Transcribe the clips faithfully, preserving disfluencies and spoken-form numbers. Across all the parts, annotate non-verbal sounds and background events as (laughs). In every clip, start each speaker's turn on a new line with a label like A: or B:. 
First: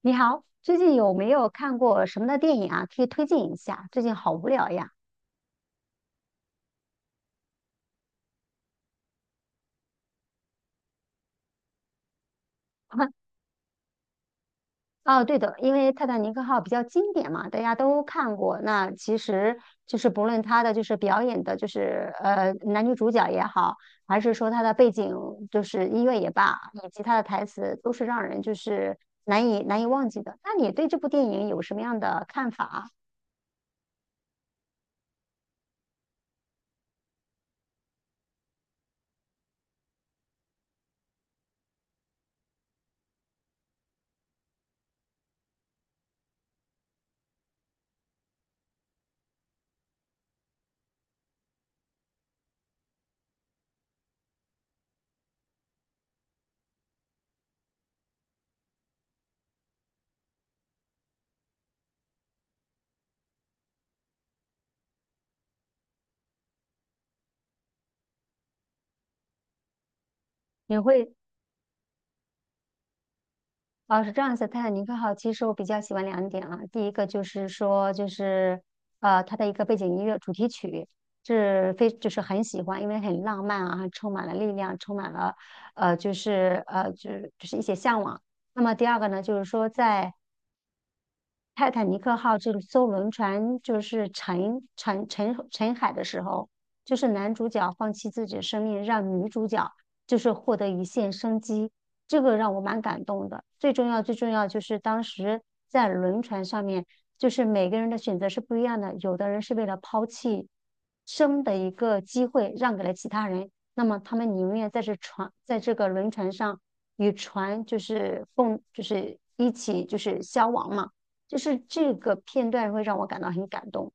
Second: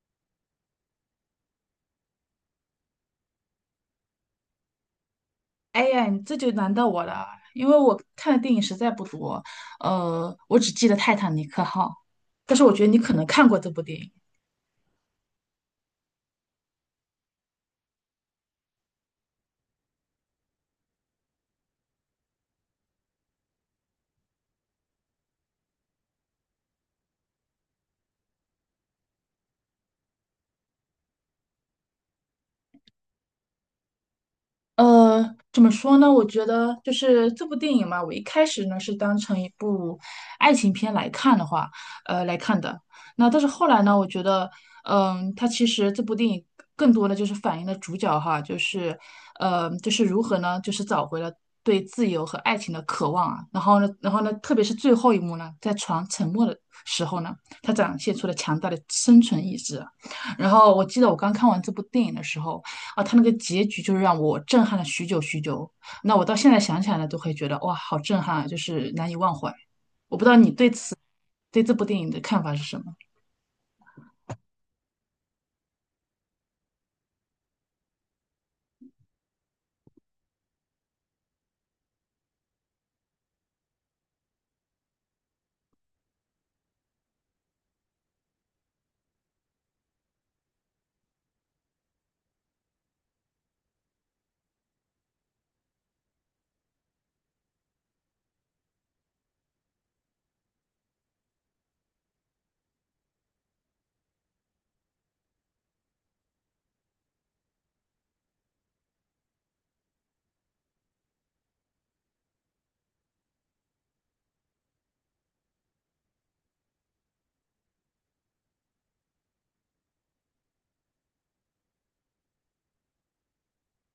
A: 你好，最近有没有看过什么的电影啊？可以推荐一下。最近好无聊呀。
B: 哎呀，你这就难到我了，因为我看的电影实在不多，呃，我只记得《泰坦尼克号》，但是我觉得你可能
A: (laughs)
B: 看过这部电影。
A: 哦，对的，因为《泰坦尼克号》比较经典嘛，大家都看过。那其实就是不论它的就是表演的，就是呃男女主角也好，还是说它的背景就是音乐也罢，以及它的台词，都是让人就是难以难以忘记的。那你对这部电影有什么样的看法啊？
B: 呃，怎么说呢？我觉得就是这部电影嘛，我一开始呢是当成一部爱情片来看的话，呃，来看的。那但是后来呢，我觉得，嗯、它其实这部电影更多的就是反映了主角哈，就是，呃，就是如何呢，就是找回了对自由和爱情的渴望啊。然后呢，然后呢，特别是最后一幕呢，在船沉没的时候呢，他展现出了强大的生存意志啊。然后我记得我刚看完这部电影的时候，啊，他那个结局就是让我震撼了许久许久。那我到现在想起来呢，都会觉得哇，好震撼啊，就是难以忘怀。我不知道你对
A: 你会
B: 对这部电影的看法是什么？
A: 哦，是这样子，《泰坦尼克号》其实我比较喜欢两点啊。第一个就是说，就是呃，它的一个背景音乐主题曲是非就是很喜欢，因为很浪漫啊，充满了力量，充满了呃，就是呃，就是就是一些向往。那么第二个呢，就是说在泰坦尼克号这艘轮船就是沉沉沉沉海的时候，就是男主角放弃自己的生命，让女主角就是获得一线生机，这个让我蛮感动的。最重要最重要就是当时在轮船上面，就是每个人的选择是不一样的，有的人是为了抛弃生的一个机会让给了其他人，那么他们宁愿在这船在这个轮船上与船就是共就是一起就是消亡嘛。就是这个片段会让我感到很感动。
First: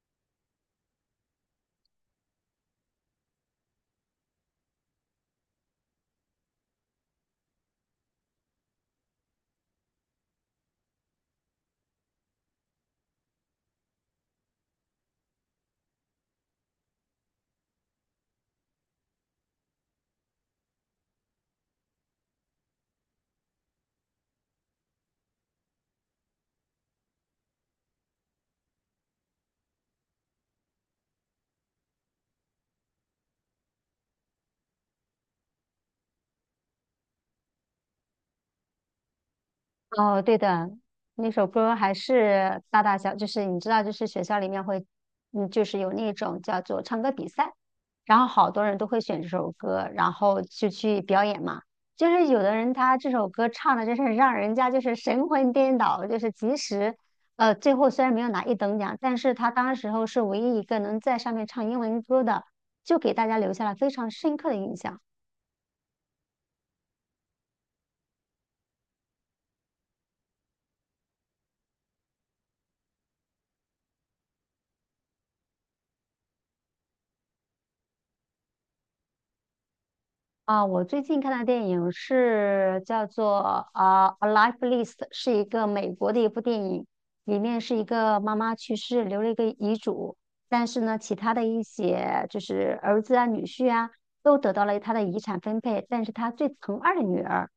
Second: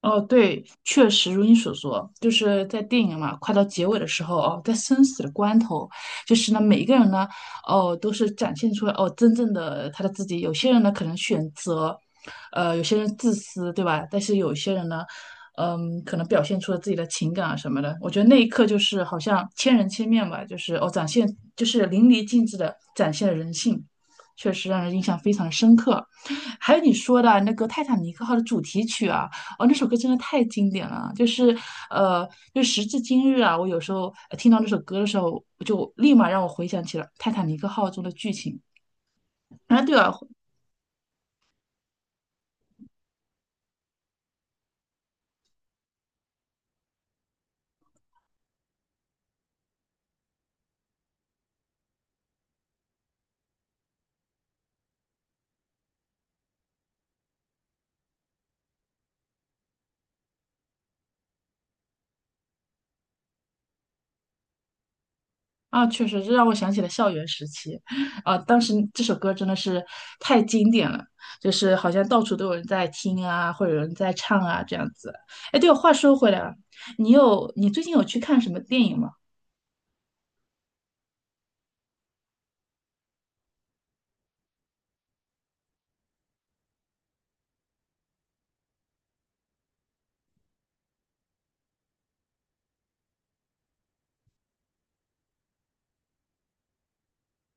B: 哦，对，确实如你所说，就是在电影嘛，快到结尾的时候哦，在生死的关头，就是呢，每一个人呢，哦，都是展现出来哦，真正的他的自己。有些人呢，可能选择，呃，有些人自私，对吧？但是有些人呢，嗯，可能表现出了自己的情感啊什么的。我觉得那一刻就是好像千人千面吧，就是哦，展现就是淋漓尽致的展现了人性，确实让人印象非常的深刻。还有你说的那个《泰坦尼克号》的主题曲啊，哦，那首歌真的太经典了，就是呃，就时至今日啊，我有时候呃听到那首歌的时候，就立马让我回想起了《泰坦尼克号》中的剧情。啊，对啊。
A: 哦，对的，那首歌还是大大小，就是你知道，就是学校里面会，嗯，就是有那种叫做唱歌比赛，然后好多人都会选这首歌，然后就去表演嘛。就是有的人他这首歌唱的，就是让人家就是神魂颠倒，就是即使，呃，最后虽然没有拿一等奖，但是他当时候是唯一一个能在上面唱英文歌的，就给大家留下了非常深刻的印象。
B: 啊，确实这让我想起了校园时期，啊，当时这首歌真的是太经典了，就是好像到处都有人在听啊，或者有人在唱啊这样子。哎，对了，话说回来了，你有你最近有去看什么电影吗？
A: 啊，我最近看的电影是叫做啊《A Life List》，是一个美国的一部电影，里面是一个妈妈去世留了一个遗嘱，但是呢，其他的一些就是儿子啊、女婿啊，都得到了他的遗产分配，但是他最疼爱的女儿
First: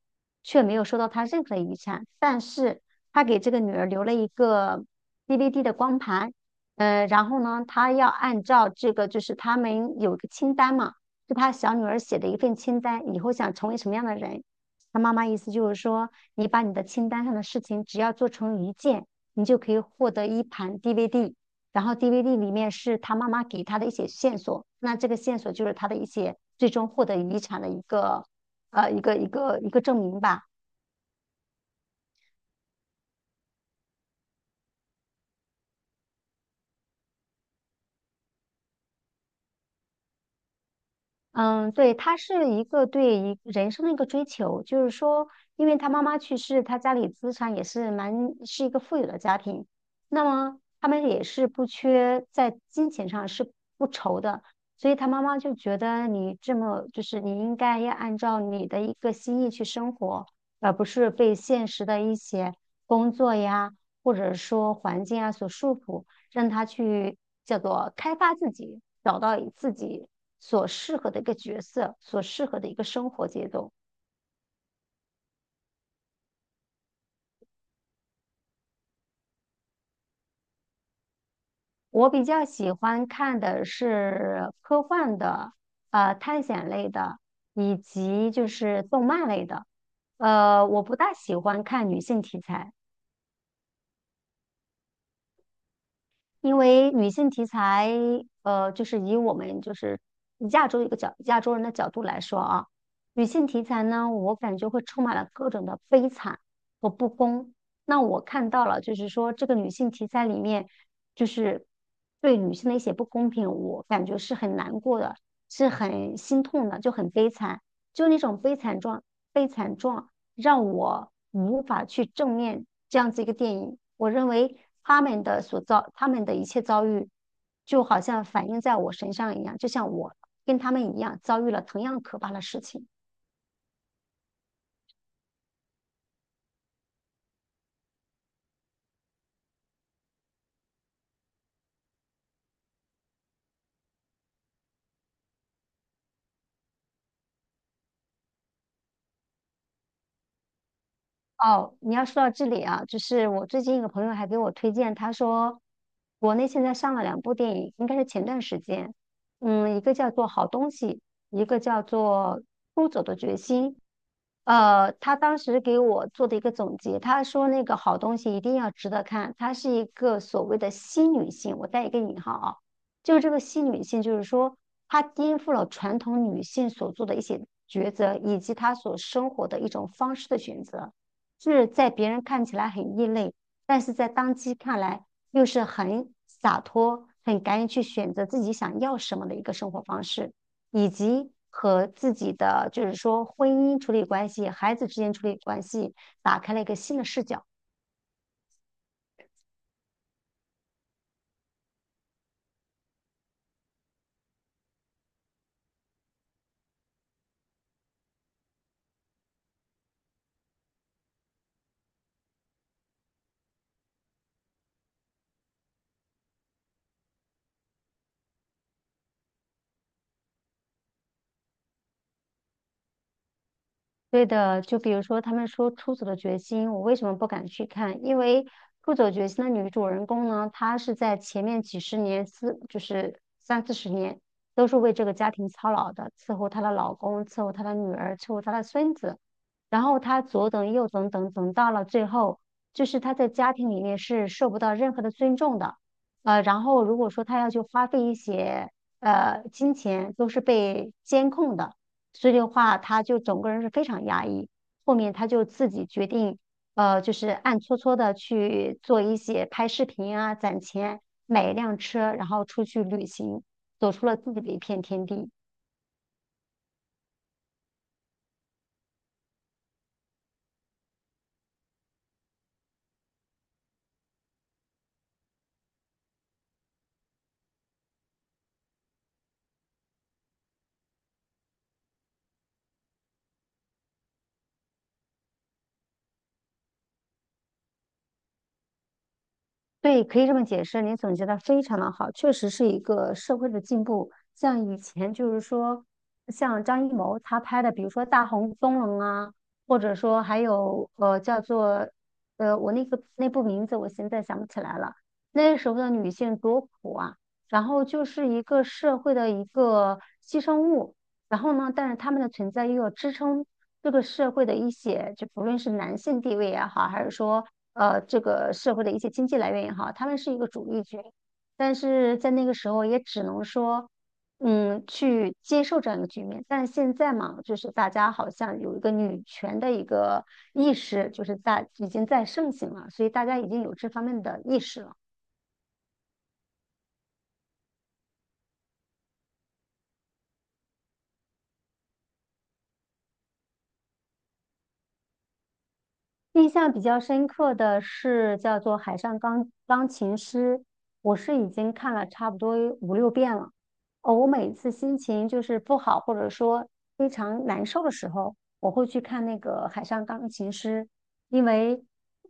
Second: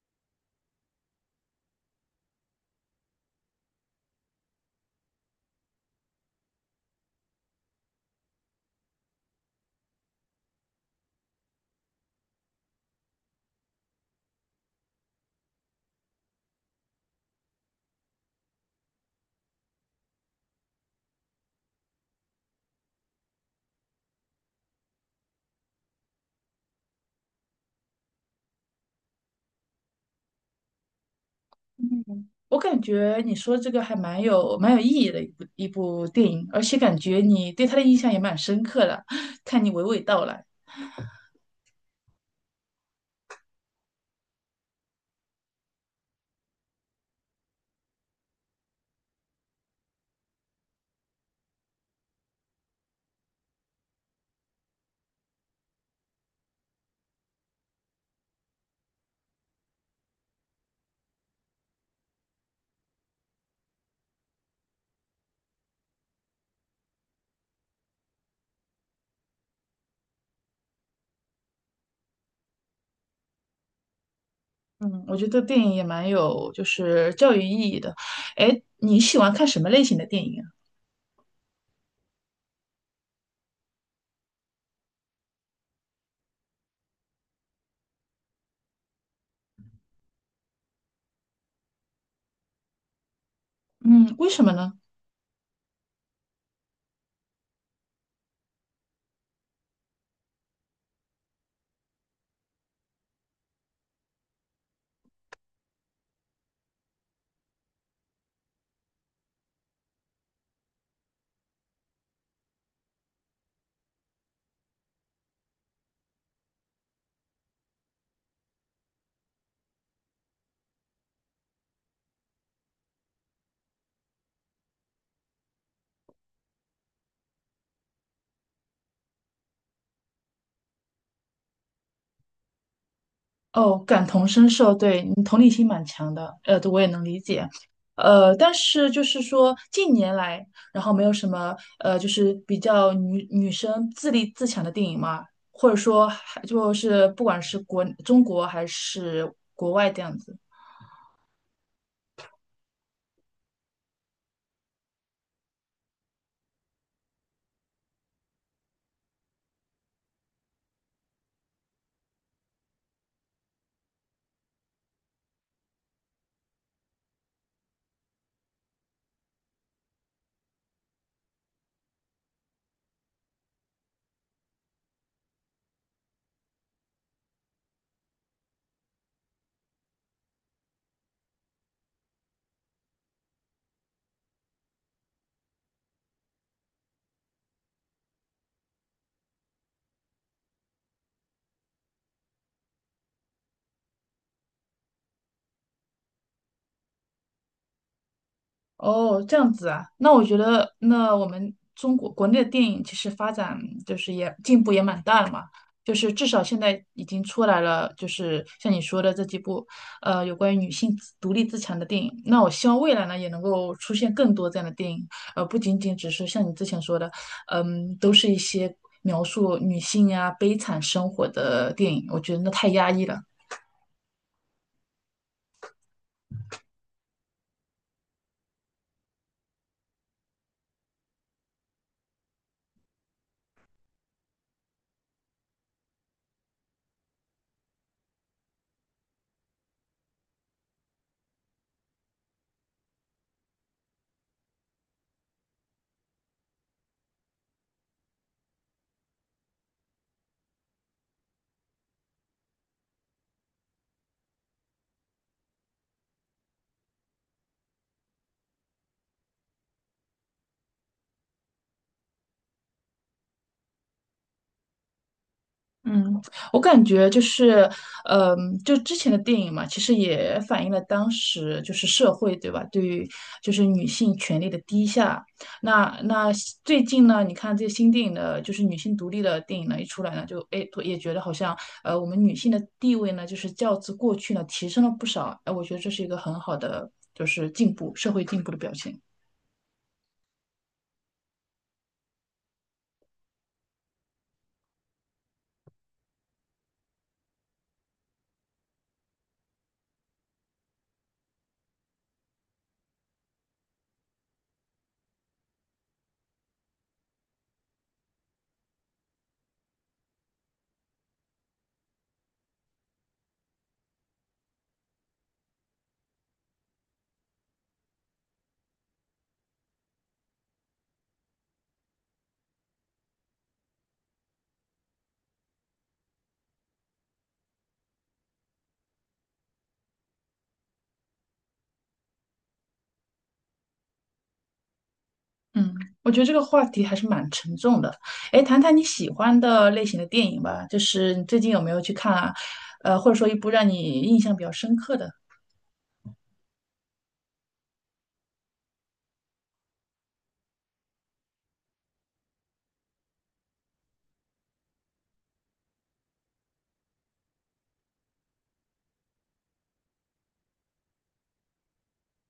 A: 却没有收到他任何的遗产，但是他给这个女儿留了一个 D V D 的光盘，呃，然后呢，他要按照这个就是他们有一个清单嘛。是他小女儿写的一份清单，以后想成为什么样的人。他妈妈意思就是说，你把你的清单上的事情只要做成一件，你就可以获得一盘 D V D。然后 D V D 里面是他妈妈给他的一些线索，那这个线索就是他的一些最终获得遗产的一个呃一个一个一个证明吧。
B: 我感觉你说这个还蛮有蛮有意义的一部一部电影，而且感觉你对他的印象也蛮深刻的，(laughs) 看你娓娓道来。
A: 嗯，对，他是一个对一人生的一个追求，就是说，因为他妈妈去世，他家里资产也是蛮是一个富有的家庭，那么他们也是不缺在金钱上是不愁的，所以他妈妈就觉得你这么就是你应该要按照你的一个心意去生活，而不是被现实的一些工作呀，或者说环境啊所束缚。让他去叫做开发自己，找到自己所适合的一个角色，所适合的一个生活节奏。
B: 嗯，我觉得电影也蛮有就是教育意义的。哎，你喜欢看什么类型的电影啊？
A: 我比较喜欢看的是科幻的、呃探险类的，以及就是动漫类的。呃，我不大喜欢看女性题材。
B: 嗯，为什么呢？
A: 因为女性题材，呃，就是以我们就是亚洲一个角亚洲人的角度来说啊，女性题材呢，我感觉会充满了各种的悲惨和不公。那我看到了，就是说这个女性题材里面，就是对女性的一些不公平，我感觉是很难过的，是很心痛的，就很悲惨，就那种悲惨状悲惨状。让我无法去正面这样子一个电影。我认为他们的所遭，他们的一切遭遇，就好像反映在我身上一样，就像我跟他们一样遭遇了同样可怕的事情。
B: 哦，感同身受，对你同理心蛮强的，呃，我也能理解，呃，但是就是说近年来，然后没有什么呃，就是比较女女生自立自强的电影嘛，或者说还就是不管是国中国还是国外这样子。
A: 哦，你要说到这里啊，就是我最近一个朋友还给我推荐，他说国内现在上了两部电影，应该是前段时间，嗯，一个叫做《好东西》，一个叫做《出走的决心》。呃，他当时给我做的一个总结，他说那个好东西一定要值得看，它是一个所谓的新女性，我带一个引号啊，就是这个新女性，就是说她颠覆了传统女性所做的一些抉择，以及她所生活的一种方式的选择。是在别人看起来很异类，但是在当机看来又是很洒脱、很敢于去选择自己想要什么的一个生活方式，以及和自己的就是说婚姻处理关系、孩子之间处理关系，打开了一个新的视角。
B: 哦，这样子啊，那我觉得，那我们中国国内的电影其实发展就是也进步也蛮大的嘛，就是至少现在已经出来了，就是像你说的这几部，呃，有关于女性自独立自强的电影。那我希望未来呢，也能够出现更多这样的电影，呃，不仅仅只是像你之前说的，嗯，都是一些描述女性呀、悲惨生活的电影，我觉得那太压抑了。
A: 对的，就比如说他们说《出走的决心》，我为什么不敢去看？因为《出走决心》的女主人公呢，她是在前面几十年，四就是三四十年，都是为这个家庭操劳的，伺候她的老公，伺候她的女儿，伺候她的孙子，然后她左等右等等等到了最后，就是她在家庭里面是受不到任何的尊重的，呃，然后如果说她要去花费一些呃金钱，都是被监控的。所以的话，他就整个人是非常压抑。后面他就自己决定，呃，就是暗搓搓的去做一些拍视频啊，攒钱买一辆车，然后出去旅行，走出了自己的一片天地。
B: 嗯，我感觉就是，嗯，就之前的电影嘛，其实也反映了当时就是社会，对吧？对于就是女性权利的低下。那那最近呢，你看这些新电影的，就是女性独立的电影呢，一出来呢，就哎也觉得好像，呃，我们女性的地位呢，就是较之过去呢提升了不少。哎，我觉得这是一个很好的，就是进步，社会进步的表现。
A: 对，可以这么解释，你总结的非常的好，确实是一个社会的进步。像以前就是说，像张艺谋他拍的，比如说《大红灯笼》啊，或者说还有呃叫做呃我那个那部名字我现在想不起来了。那时候的女性多苦啊，然后就是一个社会的一个牺牲物，然后呢，但是她们的存在又要支撑这个社会的一些，就不论是男性地位也好，还是说呃这个社会的一些经济来源也好，他们是一个主力军，但是在那个时候也只能说，嗯，去接受这样一个局面。但是现在嘛，就是大家好像有一个女权的一个意识，就是在已经在盛行了，所以大家已经有这方面的意识了。
B: 嗯，我觉得这个话题还是蛮沉重的。哎，谈谈你喜欢的类型的电影吧，就是你最近有没有去看啊？呃，或者说一部让你印象比较深刻的？
A: 印象比较深刻的是叫做《海上钢钢琴师》，我是已经看了差不多五六遍了。哦，我每次心情就是不好，或者说非常难受的时候，我会去看那个《海上钢琴师》，因为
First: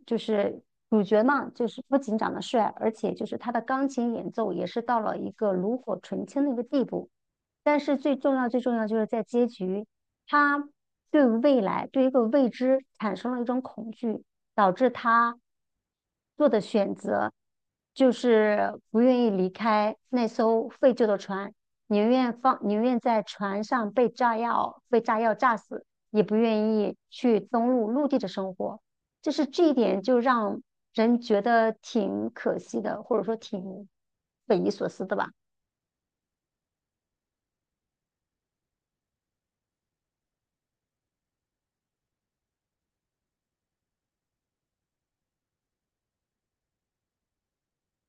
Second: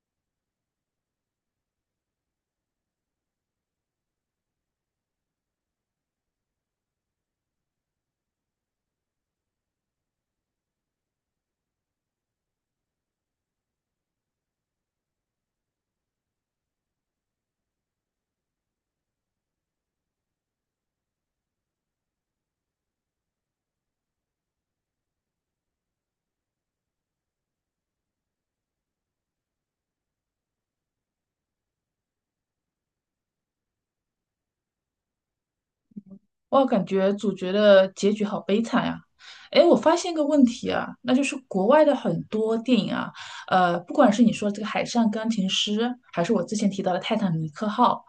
A: 就是主角嘛，就是不仅长得帅，而且就是他的钢琴演奏也是到了一个炉火纯青的一个地步。但是最重要、最重要就是在结局。他对未来，对一个未知产生了一种恐惧，导致他做的选择就是不愿意离开那艘废旧的船，宁愿放，宁愿在船上被炸药，被炸药炸死，也不愿意去登陆陆地的生活。就是这一点，就让人觉得挺可惜的，或者说挺匪夷所思的吧。
B: 哇，感觉主角的结局好悲惨呀、哎，我发现个问题啊，那就是国外的很多电影啊，呃，不管是你说这个《海上钢琴师》，还是我之前提到的《泰坦尼克号》，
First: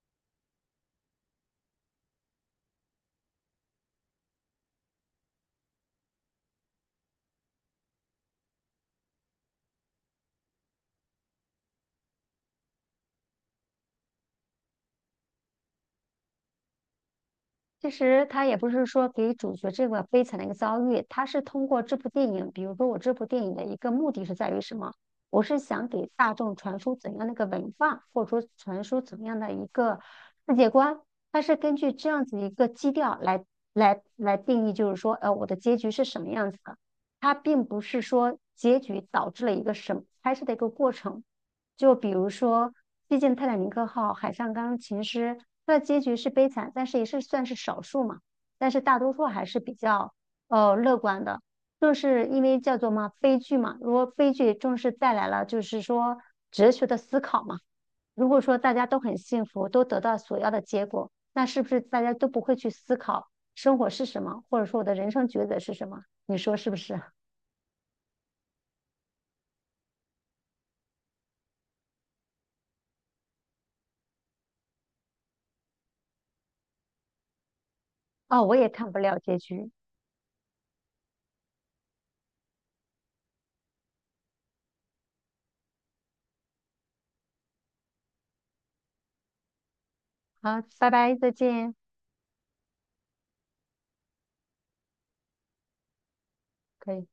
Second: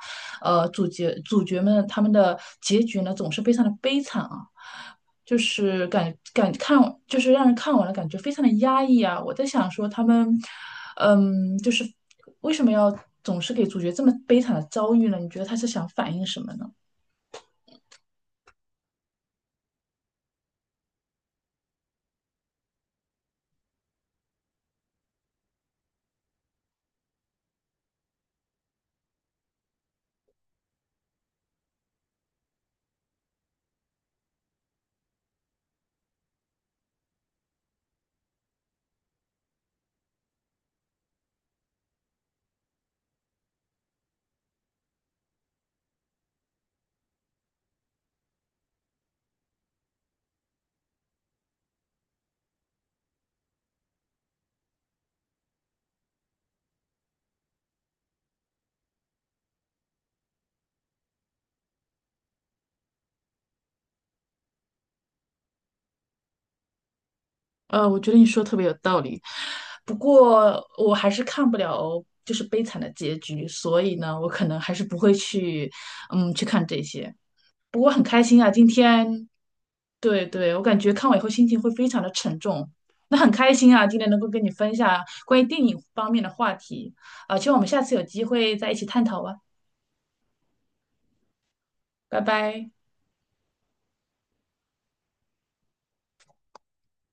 B: 呃，主角主角们他们的结局呢，总是非常的悲惨啊，就是感感看，就是让人看完了感觉非常的压抑啊。我在想说他们，嗯，就是为什么要总是给主角这么悲惨的遭遇呢？你觉得他是想反映什么呢？
A: 其实他也不是说给主角这个悲惨的一个遭遇，他是通过这部电影，比如说我这部电影的一个目的是在于什么？我是想给大众传输怎样的一个文化，或者说传输怎样的一个世界观。它是根据这样子一个基调来来来定义，就是说，呃，我的结局是什么样子的。它并不是说结局导致了一个什么拍摄的一个过程，就比如说，毕竟《泰坦尼克号》海上钢琴师，它的结局是悲惨，但是也是算是少数嘛。但是大多数还是比较呃乐观的，正是因为叫做嘛悲剧嘛。如果悲剧正是带来了就是说哲学的思考嘛。如果说大家都很幸福，都得到所要的结果，那是不是大家都不会去思考生活是什么，或者说我的人生抉择是什么？你说是不是？
B: 呃，我觉得你说的特别有道理，不过我还是看不了就是悲惨的结局，所以呢，我可能还是不会去，嗯，去看这些。不过很开
A: (laughs)
B: 心
A: 哦，
B: 啊，
A: 我
B: 今
A: 也看不了
B: 天，
A: 结局。
B: 对对，我感觉看完以后心情会非常的沉重。那很开心啊，今天能够跟你分享关于电影方面的话题，啊，希望我们下次有机会再一起探讨吧，
A: 好，拜拜，再见。
B: 拜拜。
A: 可以。